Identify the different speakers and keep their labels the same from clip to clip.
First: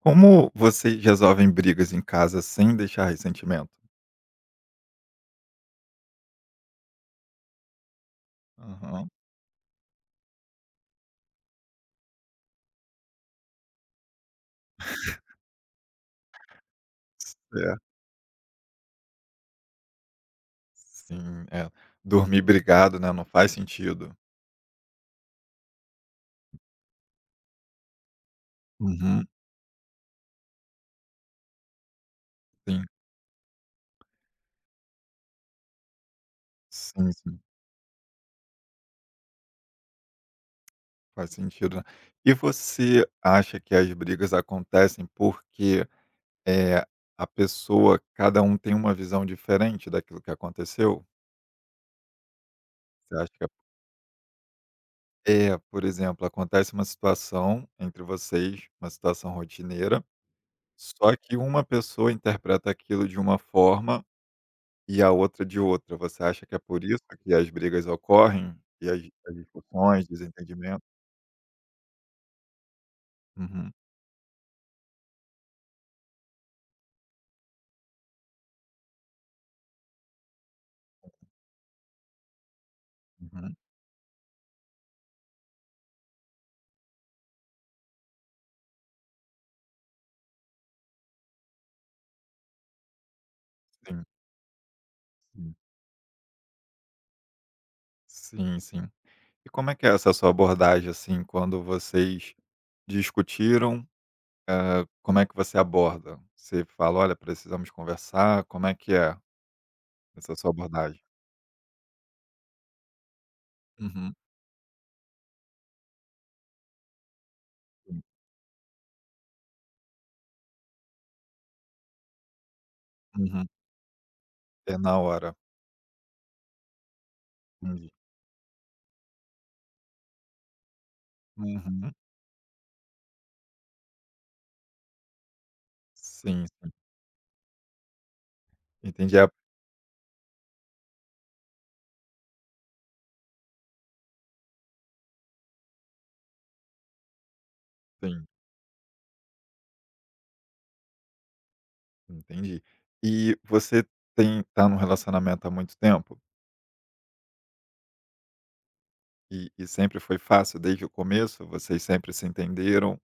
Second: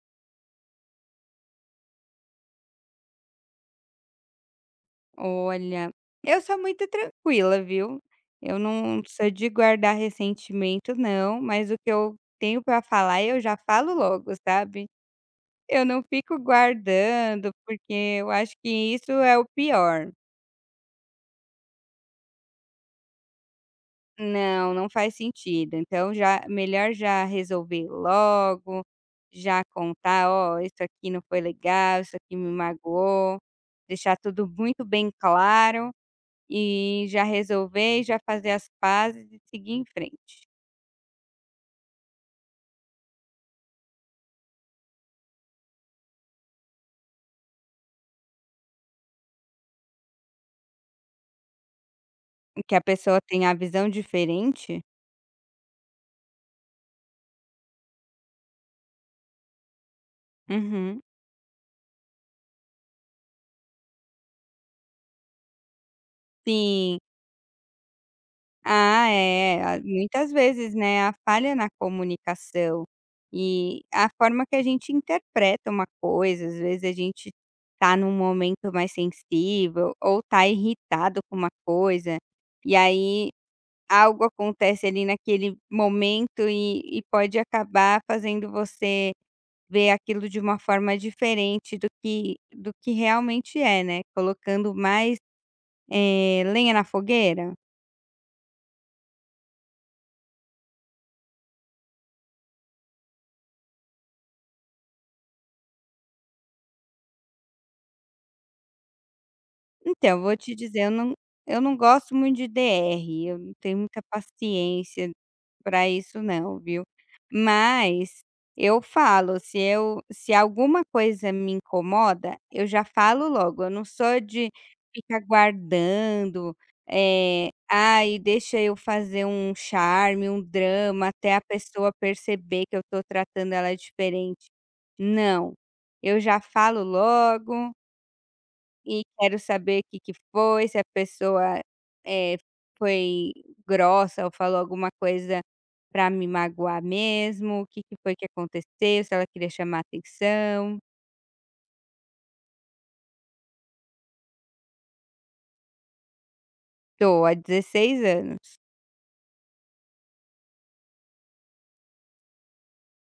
Speaker 1: Como vocês resolvem brigas em casa sem deixar ressentimento?
Speaker 2: Olha, eu sou muito tranquila, viu. Eu não
Speaker 1: Aham.
Speaker 2: sou de guardar ressentimento não, mas o que eu tenho para falar, eu já falo logo, sabe. Eu não fico guardando,
Speaker 1: É,
Speaker 2: porque eu acho que isso é o pior.
Speaker 1: sim, é. Dormir brigado, né, não faz sentido.
Speaker 2: Não, não faz sentido. Então já melhor já resolver logo,
Speaker 1: Uhum.
Speaker 2: já contar: "Ó, isso aqui não foi legal, isso aqui me
Speaker 1: Sim,
Speaker 2: magoou", deixar tudo muito bem claro. E
Speaker 1: sim,
Speaker 2: já
Speaker 1: sim,
Speaker 2: resolver e já fazer as pazes e seguir em frente.
Speaker 1: faz sentido, né. E você acha que as brigas acontecem porque, é a pessoa cada um tem uma visão diferente daquilo que aconteceu?
Speaker 2: Que a
Speaker 1: Você
Speaker 2: pessoa
Speaker 1: acha que
Speaker 2: tem
Speaker 1: é
Speaker 2: a visão diferente.
Speaker 1: por exemplo, acontece uma situação entre vocês, uma situação rotineira.
Speaker 2: Uhum.
Speaker 1: Só que uma pessoa interpreta aquilo de uma forma e a outra de outra. Você acha que é por
Speaker 2: Sim.
Speaker 1: isso que as brigas ocorrem e as
Speaker 2: Ah,
Speaker 1: as
Speaker 2: é. A
Speaker 1: discussões,
Speaker 2: Muitas vezes,
Speaker 1: desentendimento?
Speaker 2: né, a falha na comunicação
Speaker 1: Uhum,
Speaker 2: e a forma que a gente interpreta uma coisa, às vezes a gente tá num momento mais sensível ou tá irritado com uma coisa, e aí
Speaker 1: uhum.
Speaker 2: algo acontece ali naquele momento e pode acabar fazendo você ver aquilo de uma forma diferente do que realmente é, né,
Speaker 1: Sim,
Speaker 2: colocando mais
Speaker 1: sim.
Speaker 2: lenha na fogueira.
Speaker 1: Sim, sim. E como é que é essa sua abordagem, assim, quando vocês discutiram, como é que você aborda? Você fala: "Olha, precisamos conversar", como é que é
Speaker 2: Então,
Speaker 1: essa
Speaker 2: vou
Speaker 1: sua
Speaker 2: te dizer, eu
Speaker 1: abordagem?
Speaker 2: não eu não gosto muito de DR, eu não tenho muita
Speaker 1: Uhum,
Speaker 2: paciência para isso não, viu.
Speaker 1: sim.
Speaker 2: Mas eu falo, se alguma coisa me incomoda, eu já falo
Speaker 1: Uhum.
Speaker 2: logo, eu não sou de
Speaker 1: É na
Speaker 2: ficar
Speaker 1: hora.
Speaker 2: guardando,
Speaker 1: Entendi.
Speaker 2: "Ai, deixa eu fazer um charme, um drama, até a pessoa
Speaker 1: Uhum.
Speaker 2: perceber que eu estou tratando ela diferente". Não, eu já
Speaker 1: Sim, sim.
Speaker 2: falo logo e
Speaker 1: Entendi, é
Speaker 2: quero saber o que que foi, se a pessoa eh, foi grossa ou falou alguma coisa pra me magoar mesmo, o que que foi que
Speaker 1: sim.
Speaker 2: aconteceu, se ela queria chamar atenção.
Speaker 1: Entendi. E você tem tá num relacionamento há muito tempo?
Speaker 2: Tô há 16 anos.
Speaker 1: E sempre foi fácil desde o começo? Vocês sempre se entenderam?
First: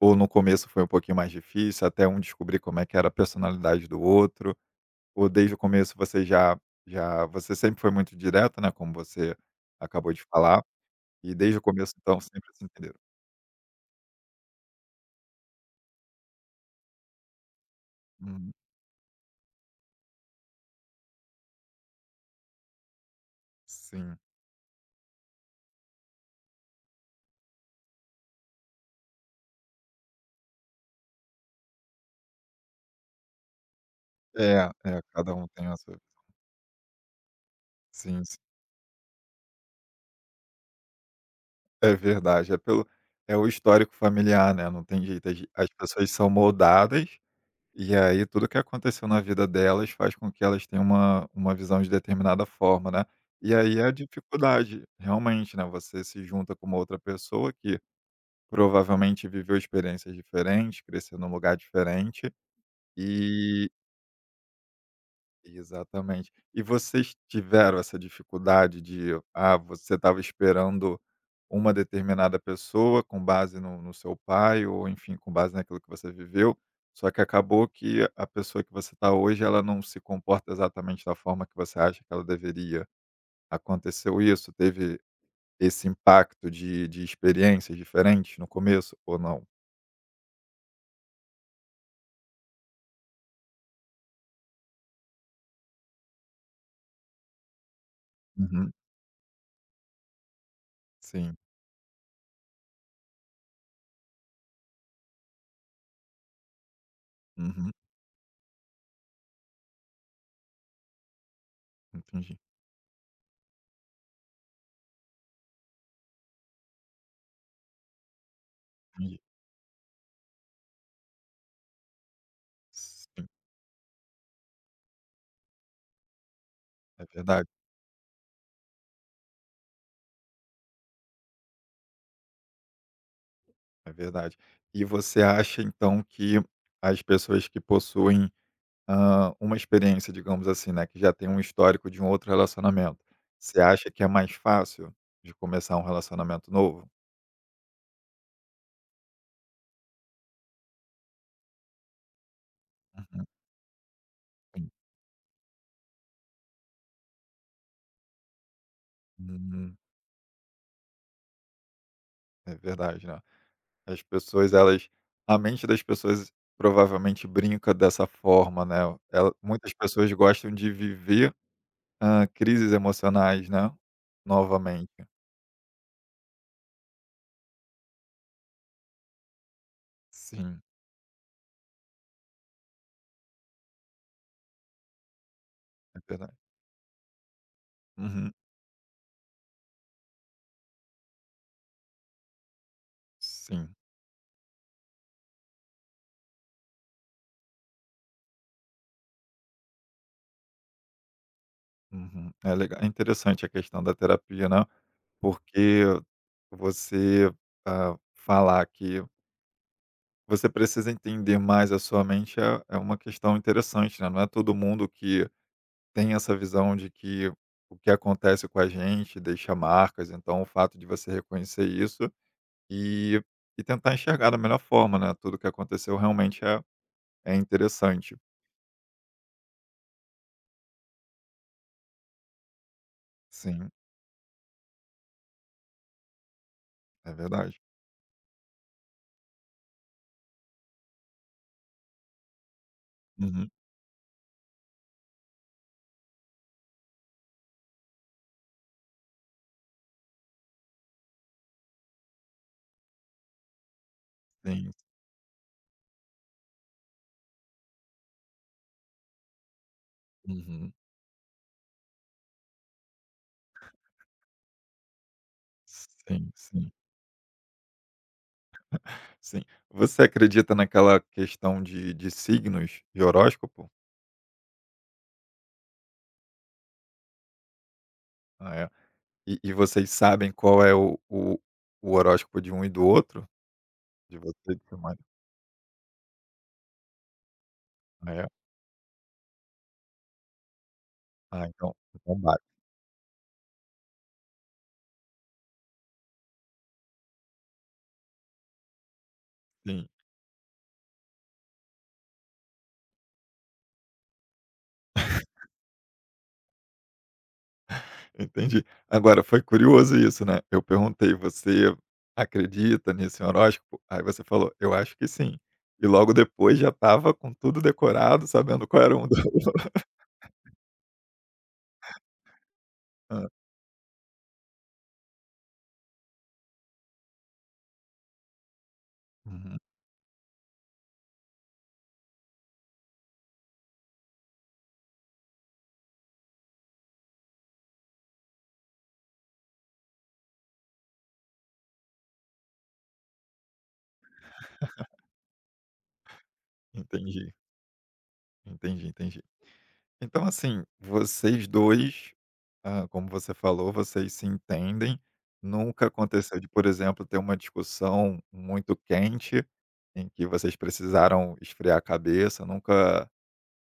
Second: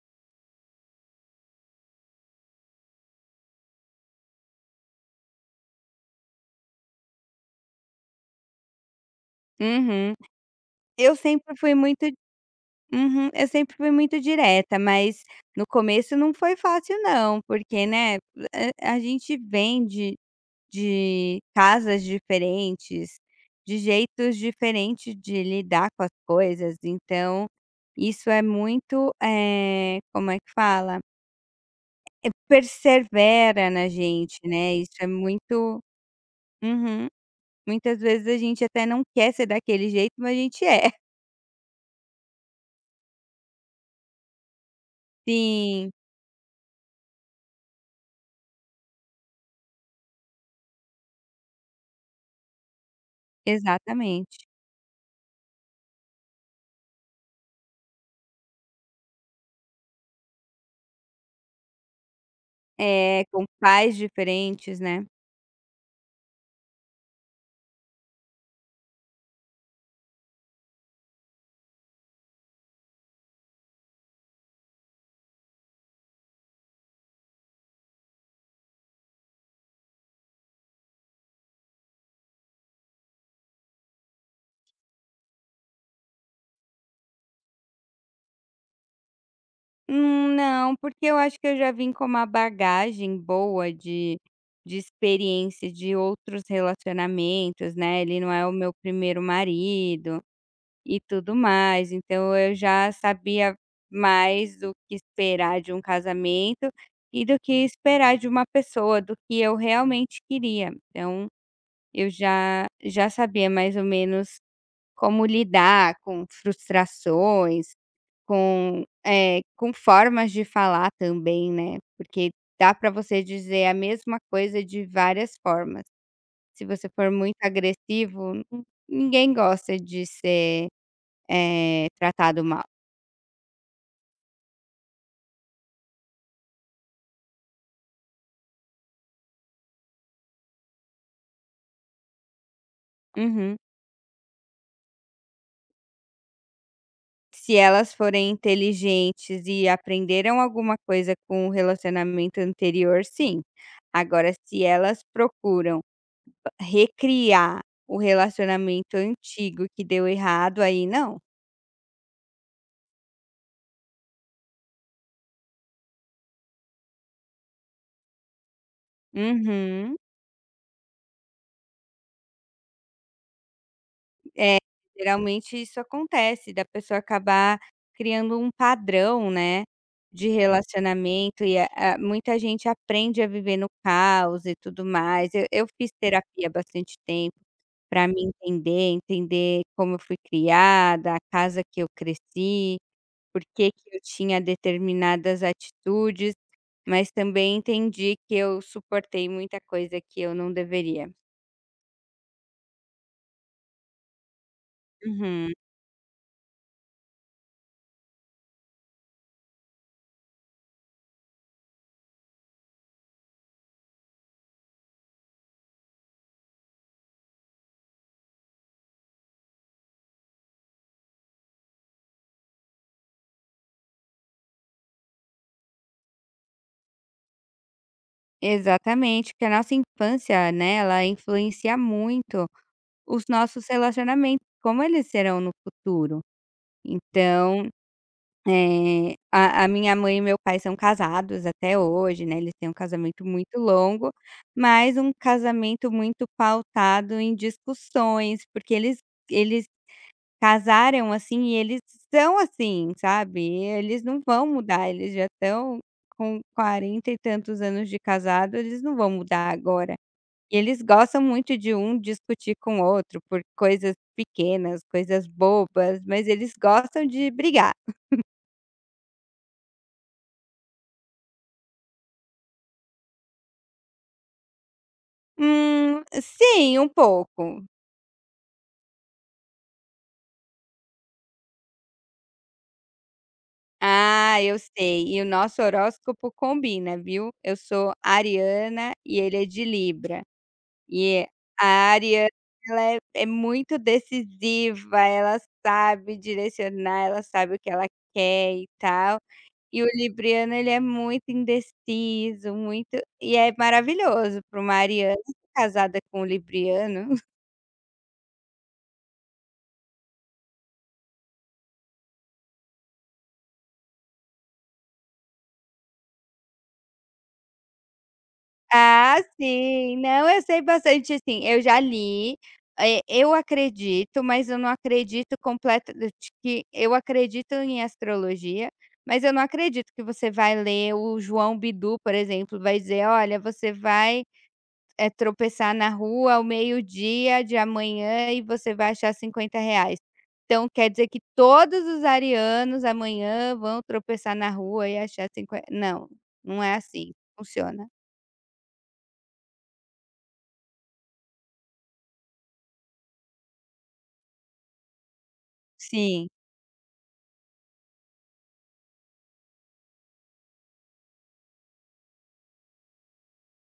Speaker 1: Ou no começo foi um pouquinho mais difícil, até um descobrir como é que era a personalidade do outro? Ou desde o começo você já já você sempre foi muito direta, né, como você acabou
Speaker 2: Uhum.
Speaker 1: de falar,
Speaker 2: Eu
Speaker 1: e
Speaker 2: sempre
Speaker 1: desde o
Speaker 2: fui
Speaker 1: começo
Speaker 2: muito
Speaker 1: então sempre se entenderam?
Speaker 2: uhum, eu sempre fui muito direta, mas no começo não foi fácil não, porque, né,
Speaker 1: Uhum.
Speaker 2: a gente vem de casas diferentes, de
Speaker 1: Sim.
Speaker 2: jeitos diferentes de lidar com as coisas. Então, isso é muito, como é que fala? Persevera na gente,
Speaker 1: É,
Speaker 2: né, isso
Speaker 1: é,
Speaker 2: é
Speaker 1: cada um tem a
Speaker 2: muito.
Speaker 1: sua
Speaker 2: Uhum. Muitas
Speaker 1: sim.
Speaker 2: vezes a gente até não quer ser daquele jeito, mas a gente é.
Speaker 1: É verdade, é pelo é o histórico familiar, né, não tem jeito, as
Speaker 2: Sim,
Speaker 1: pessoas são moldadas, e aí tudo que aconteceu na vida delas faz com que elas tenham uma visão de determinada forma, né. E aí é a
Speaker 2: exatamente.
Speaker 1: dificuldade, realmente, né, você se junta com uma outra pessoa que provavelmente viveu experiências diferentes, cresceu num lugar diferente,
Speaker 2: É, com
Speaker 1: e
Speaker 2: pais diferentes, né.
Speaker 1: exatamente. E vocês tiveram essa dificuldade de, ah, você estava esperando uma determinada pessoa com base no seu pai, ou enfim, com base naquilo que você viveu, só que acabou que a pessoa que você está hoje, ela não se comporta exatamente da forma que você acha que ela deveria. Aconteceu isso? Teve esse impacto de experiências diferentes no começo, ou não?
Speaker 2: Não, porque eu acho que eu já vim com uma bagagem boa de experiência de outros relacionamentos, né, ele não é o meu
Speaker 1: Uhum.
Speaker 2: primeiro marido e tudo
Speaker 1: Sim.
Speaker 2: mais, então eu já sabia mais do que esperar de um casamento e do que
Speaker 1: Uhum.
Speaker 2: esperar de uma pessoa, do que eu realmente queria. Então, eu
Speaker 1: Entendi.
Speaker 2: já já sabia mais ou menos como lidar com frustrações, com
Speaker 1: Entendi.
Speaker 2: com formas de falar também, né, porque dá para você
Speaker 1: Sim,
Speaker 2: dizer a mesma coisa de várias formas. Se você
Speaker 1: é
Speaker 2: for muito
Speaker 1: verdade.
Speaker 2: agressivo, ninguém gosta de ser tratado mal.
Speaker 1: É verdade. E você acha então que as pessoas que possuem, uma experiência, digamos assim, né, que já tem um histórico de um outro relacionamento,
Speaker 2: Uhum.
Speaker 1: você acha que é mais fácil de começar um relacionamento novo?
Speaker 2: Se elas forem inteligentes e aprenderam alguma coisa com o relacionamento anterior,
Speaker 1: Uhum,
Speaker 2: sim. Agora, se
Speaker 1: sim.
Speaker 2: elas procuram recriar o relacionamento antigo
Speaker 1: Hum,
Speaker 2: que deu errado, aí não.
Speaker 1: é verdade, né. As pessoas elas a mente das pessoas provavelmente brinca dessa forma, né, ela muitas
Speaker 2: Uhum.
Speaker 1: pessoas gostam de viver, crises emocionais, né,
Speaker 2: É,
Speaker 1: novamente.
Speaker 2: geralmente isso acontece, da pessoa acabar criando um padrão, né, de
Speaker 1: Sim,
Speaker 2: relacionamento e a muita gente aprende a viver no caos e tudo mais. Eu fiz
Speaker 1: é verdade.
Speaker 2: terapia há bastante tempo para me
Speaker 1: Uhum,
Speaker 2: entender, entender como eu fui criada, a casa que eu cresci, por
Speaker 1: sim.
Speaker 2: que que eu tinha determinadas atitudes, mas também entendi que eu suportei muita coisa que eu não deveria.
Speaker 1: Uhum. É legal, é interessante a questão da terapia, né,
Speaker 2: Uhum.
Speaker 1: porque você, ah, falar que você precisa entender mais a sua mente é uma questão interessante, né, não é todo mundo que tem essa visão de que o que acontece com a gente deixa marcas, então o fato de você reconhecer isso e tentar enxergar da melhor forma, né, tudo o que aconteceu realmente é interessante.
Speaker 2: Exatamente, porque a nossa infância, né, ela influencia muito os nossos
Speaker 1: Sim,
Speaker 2: relacionamentos, como eles serão no futuro.
Speaker 1: é verdade.
Speaker 2: Então, a minha mãe e meu pai são casados até hoje, né, eles têm um casamento
Speaker 1: Uhum.
Speaker 2: muito longo, mas um casamento muito pautado em discussões, porque eles casaram assim e eles são assim, sabe, eles não vão
Speaker 1: Sim.
Speaker 2: mudar, eles já estão com 40 e tantos anos de casado, eles não vão mudar agora. E
Speaker 1: Uhum.
Speaker 2: eles gostam muito de um discutir com o outro por coisas pequenas, coisas bobas, mas
Speaker 1: Sim,
Speaker 2: eles
Speaker 1: sim.
Speaker 2: gostam de brigar.
Speaker 1: Sim. Você acredita naquela questão de signos, de horóscopo?
Speaker 2: Sim, um pouco.
Speaker 1: Ah, é. E vocês sabem qual é o o horóscopo de um e do outro? De
Speaker 2: Ah,
Speaker 1: você e
Speaker 2: eu
Speaker 1: do seu marido?
Speaker 2: sei. E o nosso horóscopo combina, viu? Eu sou
Speaker 1: Ah, é?
Speaker 2: ariana e ele é de Libra. E
Speaker 1: Ah, então
Speaker 2: a
Speaker 1: então
Speaker 2: ariana,
Speaker 1: bate,
Speaker 2: ela é muito decisiva, ela sabe direcionar, ela sabe o que ela quer e tal. E o
Speaker 1: sim.
Speaker 2: libriano ele é muito indeciso, muito, e é maravilhoso para uma ariana casada com um libriano.
Speaker 1: Entendi. Agora, foi curioso isso, né. Eu perguntei: "Você acredita nesse horóscopo?" Aí você falou: "Eu acho que sim". E logo depois já estava com tudo decorado, sabendo qual era um do
Speaker 2: Ah,
Speaker 1: outro.
Speaker 2: sim. Não, eu sei bastante, assim, eu já li,
Speaker 1: Hã.
Speaker 2: eu acredito, mas eu não acredito completa de que eu acredito em astrologia, mas eu não
Speaker 1: Uhum.
Speaker 2: acredito que você vai ler o João Bidu, por exemplo, vai dizer: "Olha, você vai". É tropeçar na rua ao meio-dia de amanhã e você vai achar R$ 50. Então quer dizer que todos os arianos amanhã vão tropeçar na rua e achar 50? Não, não é assim
Speaker 1: Entendi,
Speaker 2: funciona.
Speaker 1: entendi, entendi. Então, assim, vocês 2, ah, como você falou, vocês se entendem. Nunca
Speaker 2: Sim.
Speaker 1: aconteceu de, por exemplo, ter uma discussão muito quente, em que vocês precisaram esfriar a cabeça, nunca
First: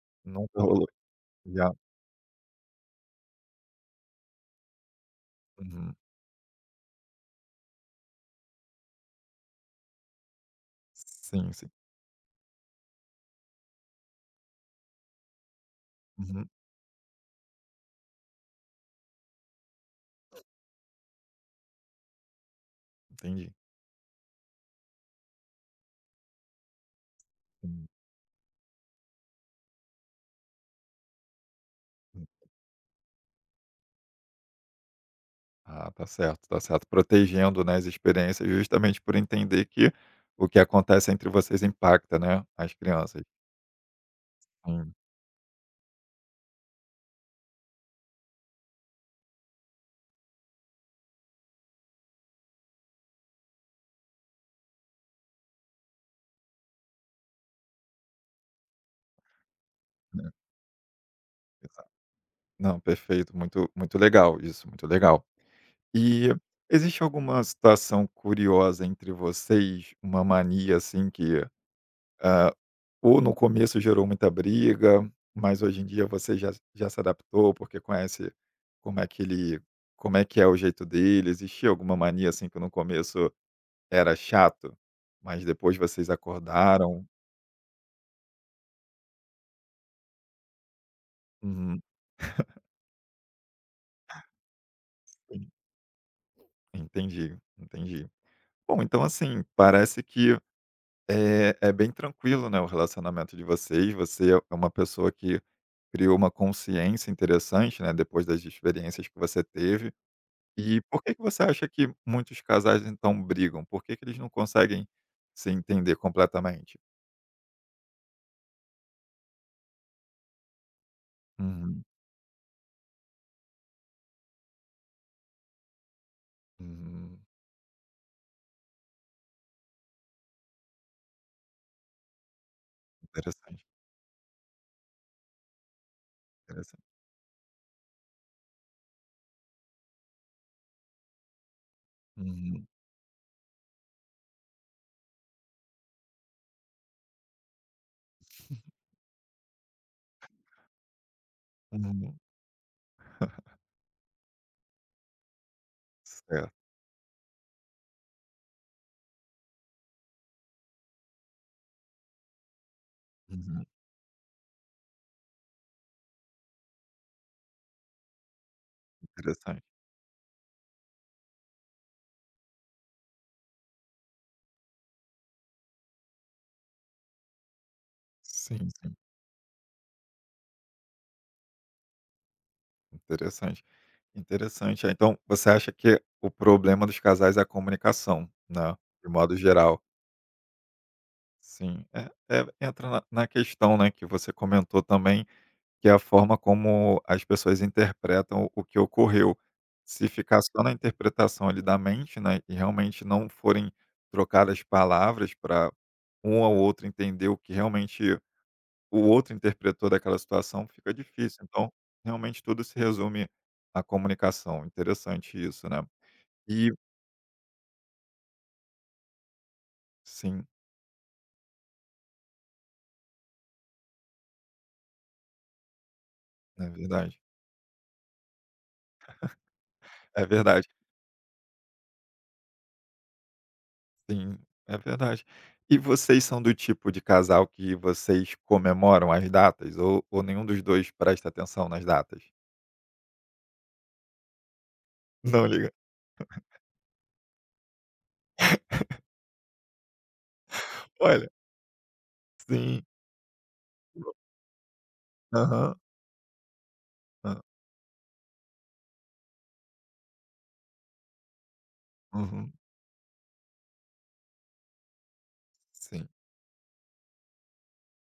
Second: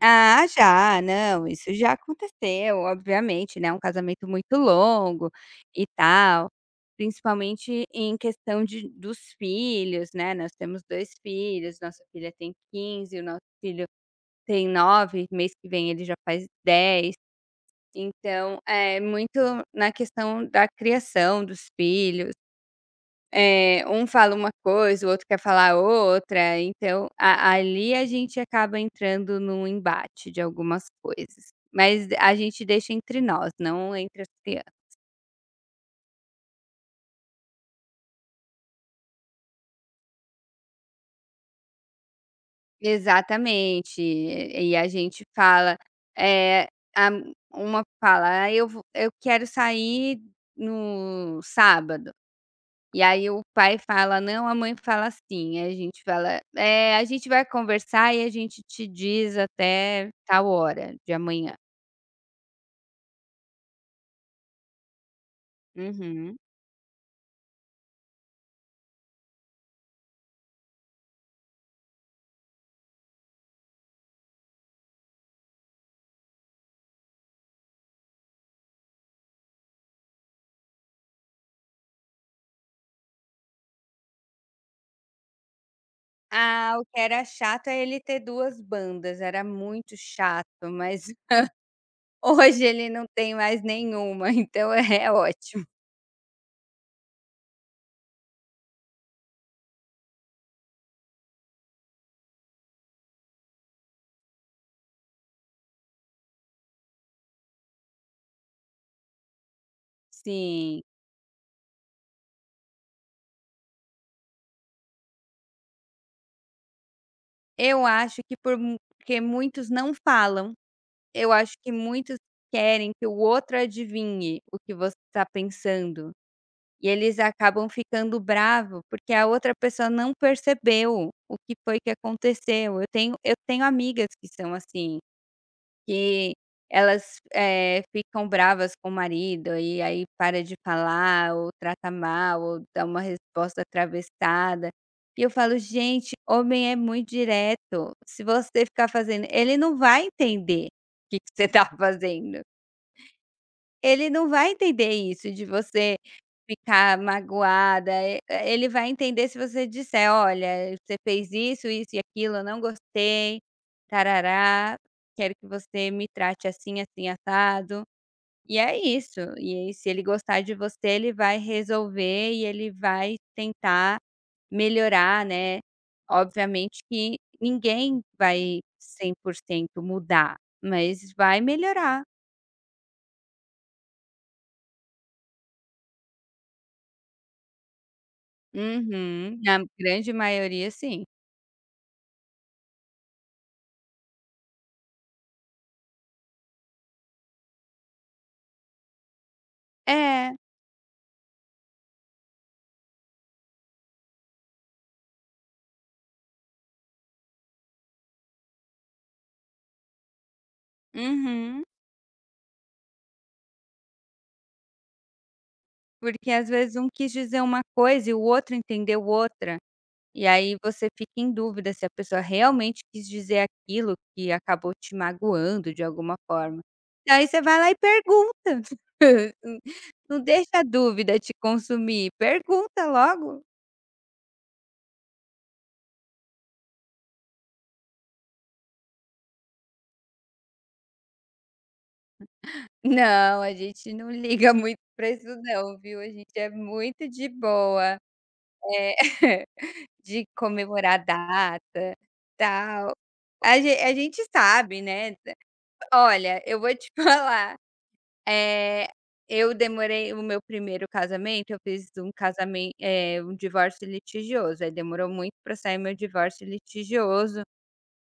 Speaker 2: Ah,
Speaker 1: nunca rolou
Speaker 2: já. Não, isso
Speaker 1: já
Speaker 2: já aconteceu, obviamente, né, um casamento muito longo e
Speaker 1: uhum.
Speaker 2: tal, principalmente em questão de dos filhos, né, nós temos dois
Speaker 1: Sim, sim.
Speaker 2: filhos, nossa filha tem 15, o nosso filho tem 9, mês que vem ele já faz
Speaker 1: Uhum,
Speaker 2: 10. Então, é muito na questão da criação dos filhos,
Speaker 1: entendi.
Speaker 2: um fala uma coisa, o outro quer falar outra, então a
Speaker 1: Hum,
Speaker 2: ali a gente acaba entrando num embate de algumas coisas. Mas
Speaker 1: hum.
Speaker 2: a gente deixa entre nós, não entre as crianças.
Speaker 1: Ah, tá certo, tá certo. Protegendo, né, as experiências justamente por entender que o que acontece entre vocês impacta, né, as crianças.
Speaker 2: Exatamente. E a
Speaker 1: Sim,
Speaker 2: gente fala, eh, a uma fala: "Ah, eu quero sair no sábado". E aí o pai fala não, a mãe fala sim. Aí a gente fala: "É, a gente vai conversar e a gente te diz até
Speaker 1: né,
Speaker 2: tal hora de amanhã".
Speaker 1: não, perfeito, muito muito legal isso, muito legal. E
Speaker 2: Uhum.
Speaker 1: existe alguma situação curiosa entre vocês, uma mania assim que, ah, ou no começo gerou muita briga, mas hoje em dia você já já se adaptou, porque conhece como é que ele como é que é o jeito dele? Existia alguma mania assim que no começo era chato, mas depois vocês
Speaker 2: Ah, o que
Speaker 1: acordaram?
Speaker 2: era chato é ele ter 2 bandas, era muito chato, mas
Speaker 1: Uhum,
Speaker 2: hoje ele não tem mais nenhuma, então é
Speaker 1: en
Speaker 2: ótimo.
Speaker 1: entendi, entendi. Bom, então assim, parece que É, é bem tranquilo, né, o relacionamento de vocês. Você é uma pessoa que criou uma consciência interessante, né, depois das experiências que você teve. E
Speaker 2: Sim.
Speaker 1: por que que você acha que muitos casais então brigam? Por que que eles não conseguem se entender completamente?
Speaker 2: Eu acho que porque muitos não falam. Eu acho que
Speaker 1: Uhum,
Speaker 2: muitos querem que o outro adivinhe o que você está pensando. E eles
Speaker 1: uhum,
Speaker 2: acabam ficando bravo, porque a outra pessoa não percebeu o que foi que aconteceu. Eu tenho
Speaker 1: interessante,
Speaker 2: amigas que são assim, que
Speaker 1: interessante.
Speaker 2: elas, ficam bravas com o marido e aí para de falar ou trata mal ou
Speaker 1: Uhum,
Speaker 2: dá uma resposta atravessada. E eu falo: "Gente, homem é muito direto. Se você ficar fazendo ele não vai entender o que que você está
Speaker 1: uhum,
Speaker 2: fazendo". Ele não vai entender isso de você
Speaker 1: certo,
Speaker 2: ficar magoada, e ele vai entender se você disser: "Olha, você fez isso, isso e aquilo, eu não gostei,
Speaker 1: uhum,
Speaker 2: tarará, quero que você me trate assim, assim, assado". E é isso, e
Speaker 1: interessante.
Speaker 2: aí se ele gostar de você, ele vai resolver e ele vai tentar melhorar, né. Obviamente que ninguém vai
Speaker 1: Sim, sim,
Speaker 2: 100% mudar, mas vai melhorar.
Speaker 1: interessante, interessante. Ah, então, você acha que o problema dos casais é a comunicação, né, de modo
Speaker 2: Uhum, na
Speaker 1: geral?
Speaker 2: grande maioria sim.
Speaker 1: Sim, é é entra na questão, né, que você comentou também, que é a forma como as pessoas interpretam o que ocorreu. Se
Speaker 2: É,
Speaker 1: ficar só na interpretação ali da mente, né, e realmente não forem trocadas palavras para um ao outro entender o que realmente o outro interpretou daquela situação, fica difícil.
Speaker 2: uhum.
Speaker 1: Então, realmente tudo se resume à comunicação. Interessante isso, né.
Speaker 2: Porque às
Speaker 1: E
Speaker 2: vezes um quis dizer uma coisa e o outro entendeu outra, e
Speaker 1: sim,
Speaker 2: aí você fica em dúvida se a pessoa realmente quis dizer aquilo que acabou te magoando de alguma forma.
Speaker 1: é verdade.
Speaker 2: Daí você vai lá e pergunta. Não
Speaker 1: É
Speaker 2: deixa a
Speaker 1: verdade.
Speaker 2: dúvida te consumir, pergunta logo.
Speaker 1: Sim, é verdade. E vocês são do tipo de casal que vocês comemoram as datas ou nenhum dos 2 presta atenção nas datas?
Speaker 2: Não, a gente não liga muito pra isso
Speaker 1: Não liga.
Speaker 2: não, viu, a gente é muito de boa. É. De comemorar a
Speaker 1: Olha,
Speaker 2: data,
Speaker 1: sim.
Speaker 2: tal. A gente sabe, né.
Speaker 1: Aham.
Speaker 2: Olha, eu vou te
Speaker 1: Hã.
Speaker 2: falar, eh, eu demorei o meu primeiro casamento, eu fiz um
Speaker 1: Uhum.
Speaker 2: casamento um divórcio litigioso, aí demorou muito para sair meu
Speaker 1: Sim.
Speaker 2: divórcio litigioso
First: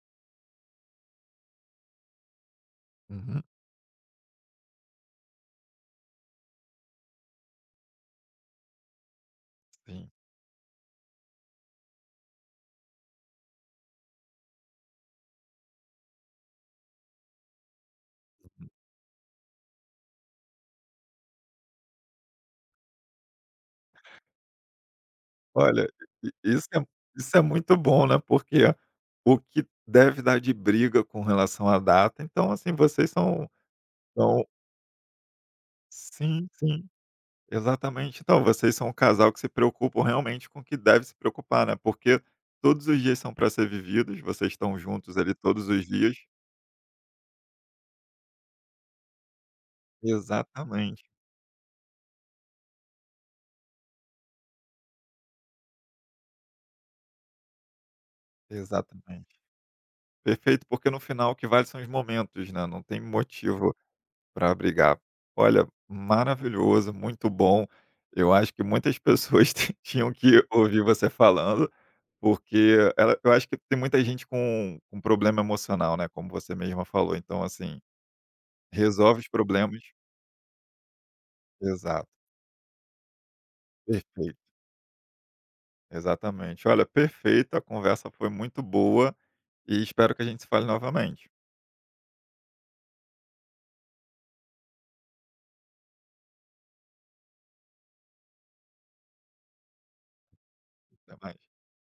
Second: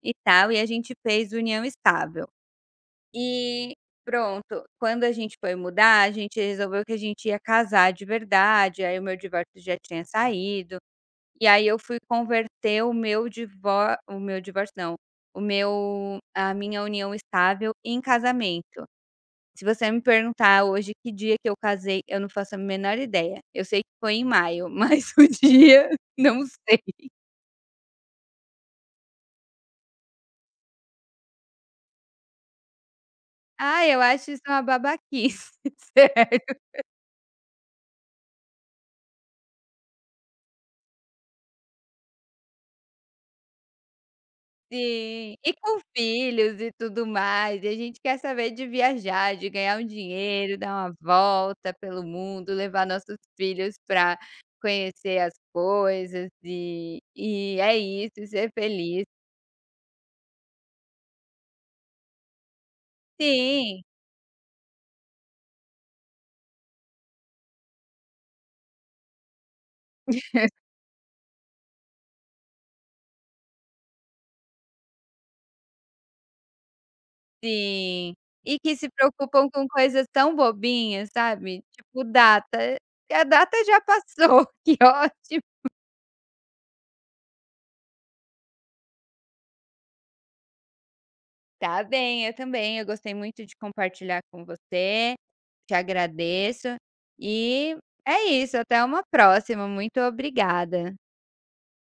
Speaker 2: e tal, e a gente fez união estável.
Speaker 1: Uhum.
Speaker 2: E pronto, quando a gente foi mudar, a gente resolveu que a gente ia casar de verdade, aí o meu divórcio já tinha
Speaker 1: Sim.
Speaker 2: saído. E aí eu fui converter o meu divórcio não, o meu a minha união estável em casamento. Se você me perguntar hoje que dia que eu casei, eu não faço a menor ideia. Eu sei que foi em maio, mas o
Speaker 1: Olha,
Speaker 2: dia
Speaker 1: i
Speaker 2: não sei.
Speaker 1: isso é muito bom, né, porque o que deve dar de briga com relação à data, então, assim, vocês são
Speaker 2: Ah, eu acho isso
Speaker 1: são
Speaker 2: uma babaquice.
Speaker 1: sim, sim. Exatamente. Então, vocês são um casal que se preocupam realmente com o que deve se preocupar, né? Porque todos os dias são para ser vividos, vocês estão juntos ali
Speaker 2: Sim, e
Speaker 1: todos
Speaker 2: com
Speaker 1: os dias.
Speaker 2: filhos e tudo mais, e a gente quer saber de viajar, de ganhar um dinheiro, dar uma
Speaker 1: Exatamente,
Speaker 2: volta pelo mundo, levar nossos filhos para conhecer as coisas e é isso, e ser feliz.
Speaker 1: exatamente. Perfeito, porque no final o que vale são os momentos, né? Não tem motivo
Speaker 2: Sim,
Speaker 1: para brigar. Olha, maravilhoso, muito bom. Eu acho que muitas pessoas tinham que ouvir você falando, porque ela, eu acho que tem muita gente com problema emocional, né? Como você mesma falou. Então, assim,
Speaker 2: sim. E que se
Speaker 1: resolve os
Speaker 2: preocupam com
Speaker 1: problemas
Speaker 2: coisas tão bobinhas, sabe, tipo
Speaker 1: exato,
Speaker 2: data, a data já
Speaker 1: perfeito,
Speaker 2: passou, que ótimo.
Speaker 1: exatamente. Olha, perfeito, a conversa foi muito boa e espero que a gente se fale novamente.
Speaker 2: Tá bem, eu também. Eu gostei muito de compartilhar com você. Te agradeço. E é isso, até uma próxima. Muito obrigada.
Speaker 1: Até mais.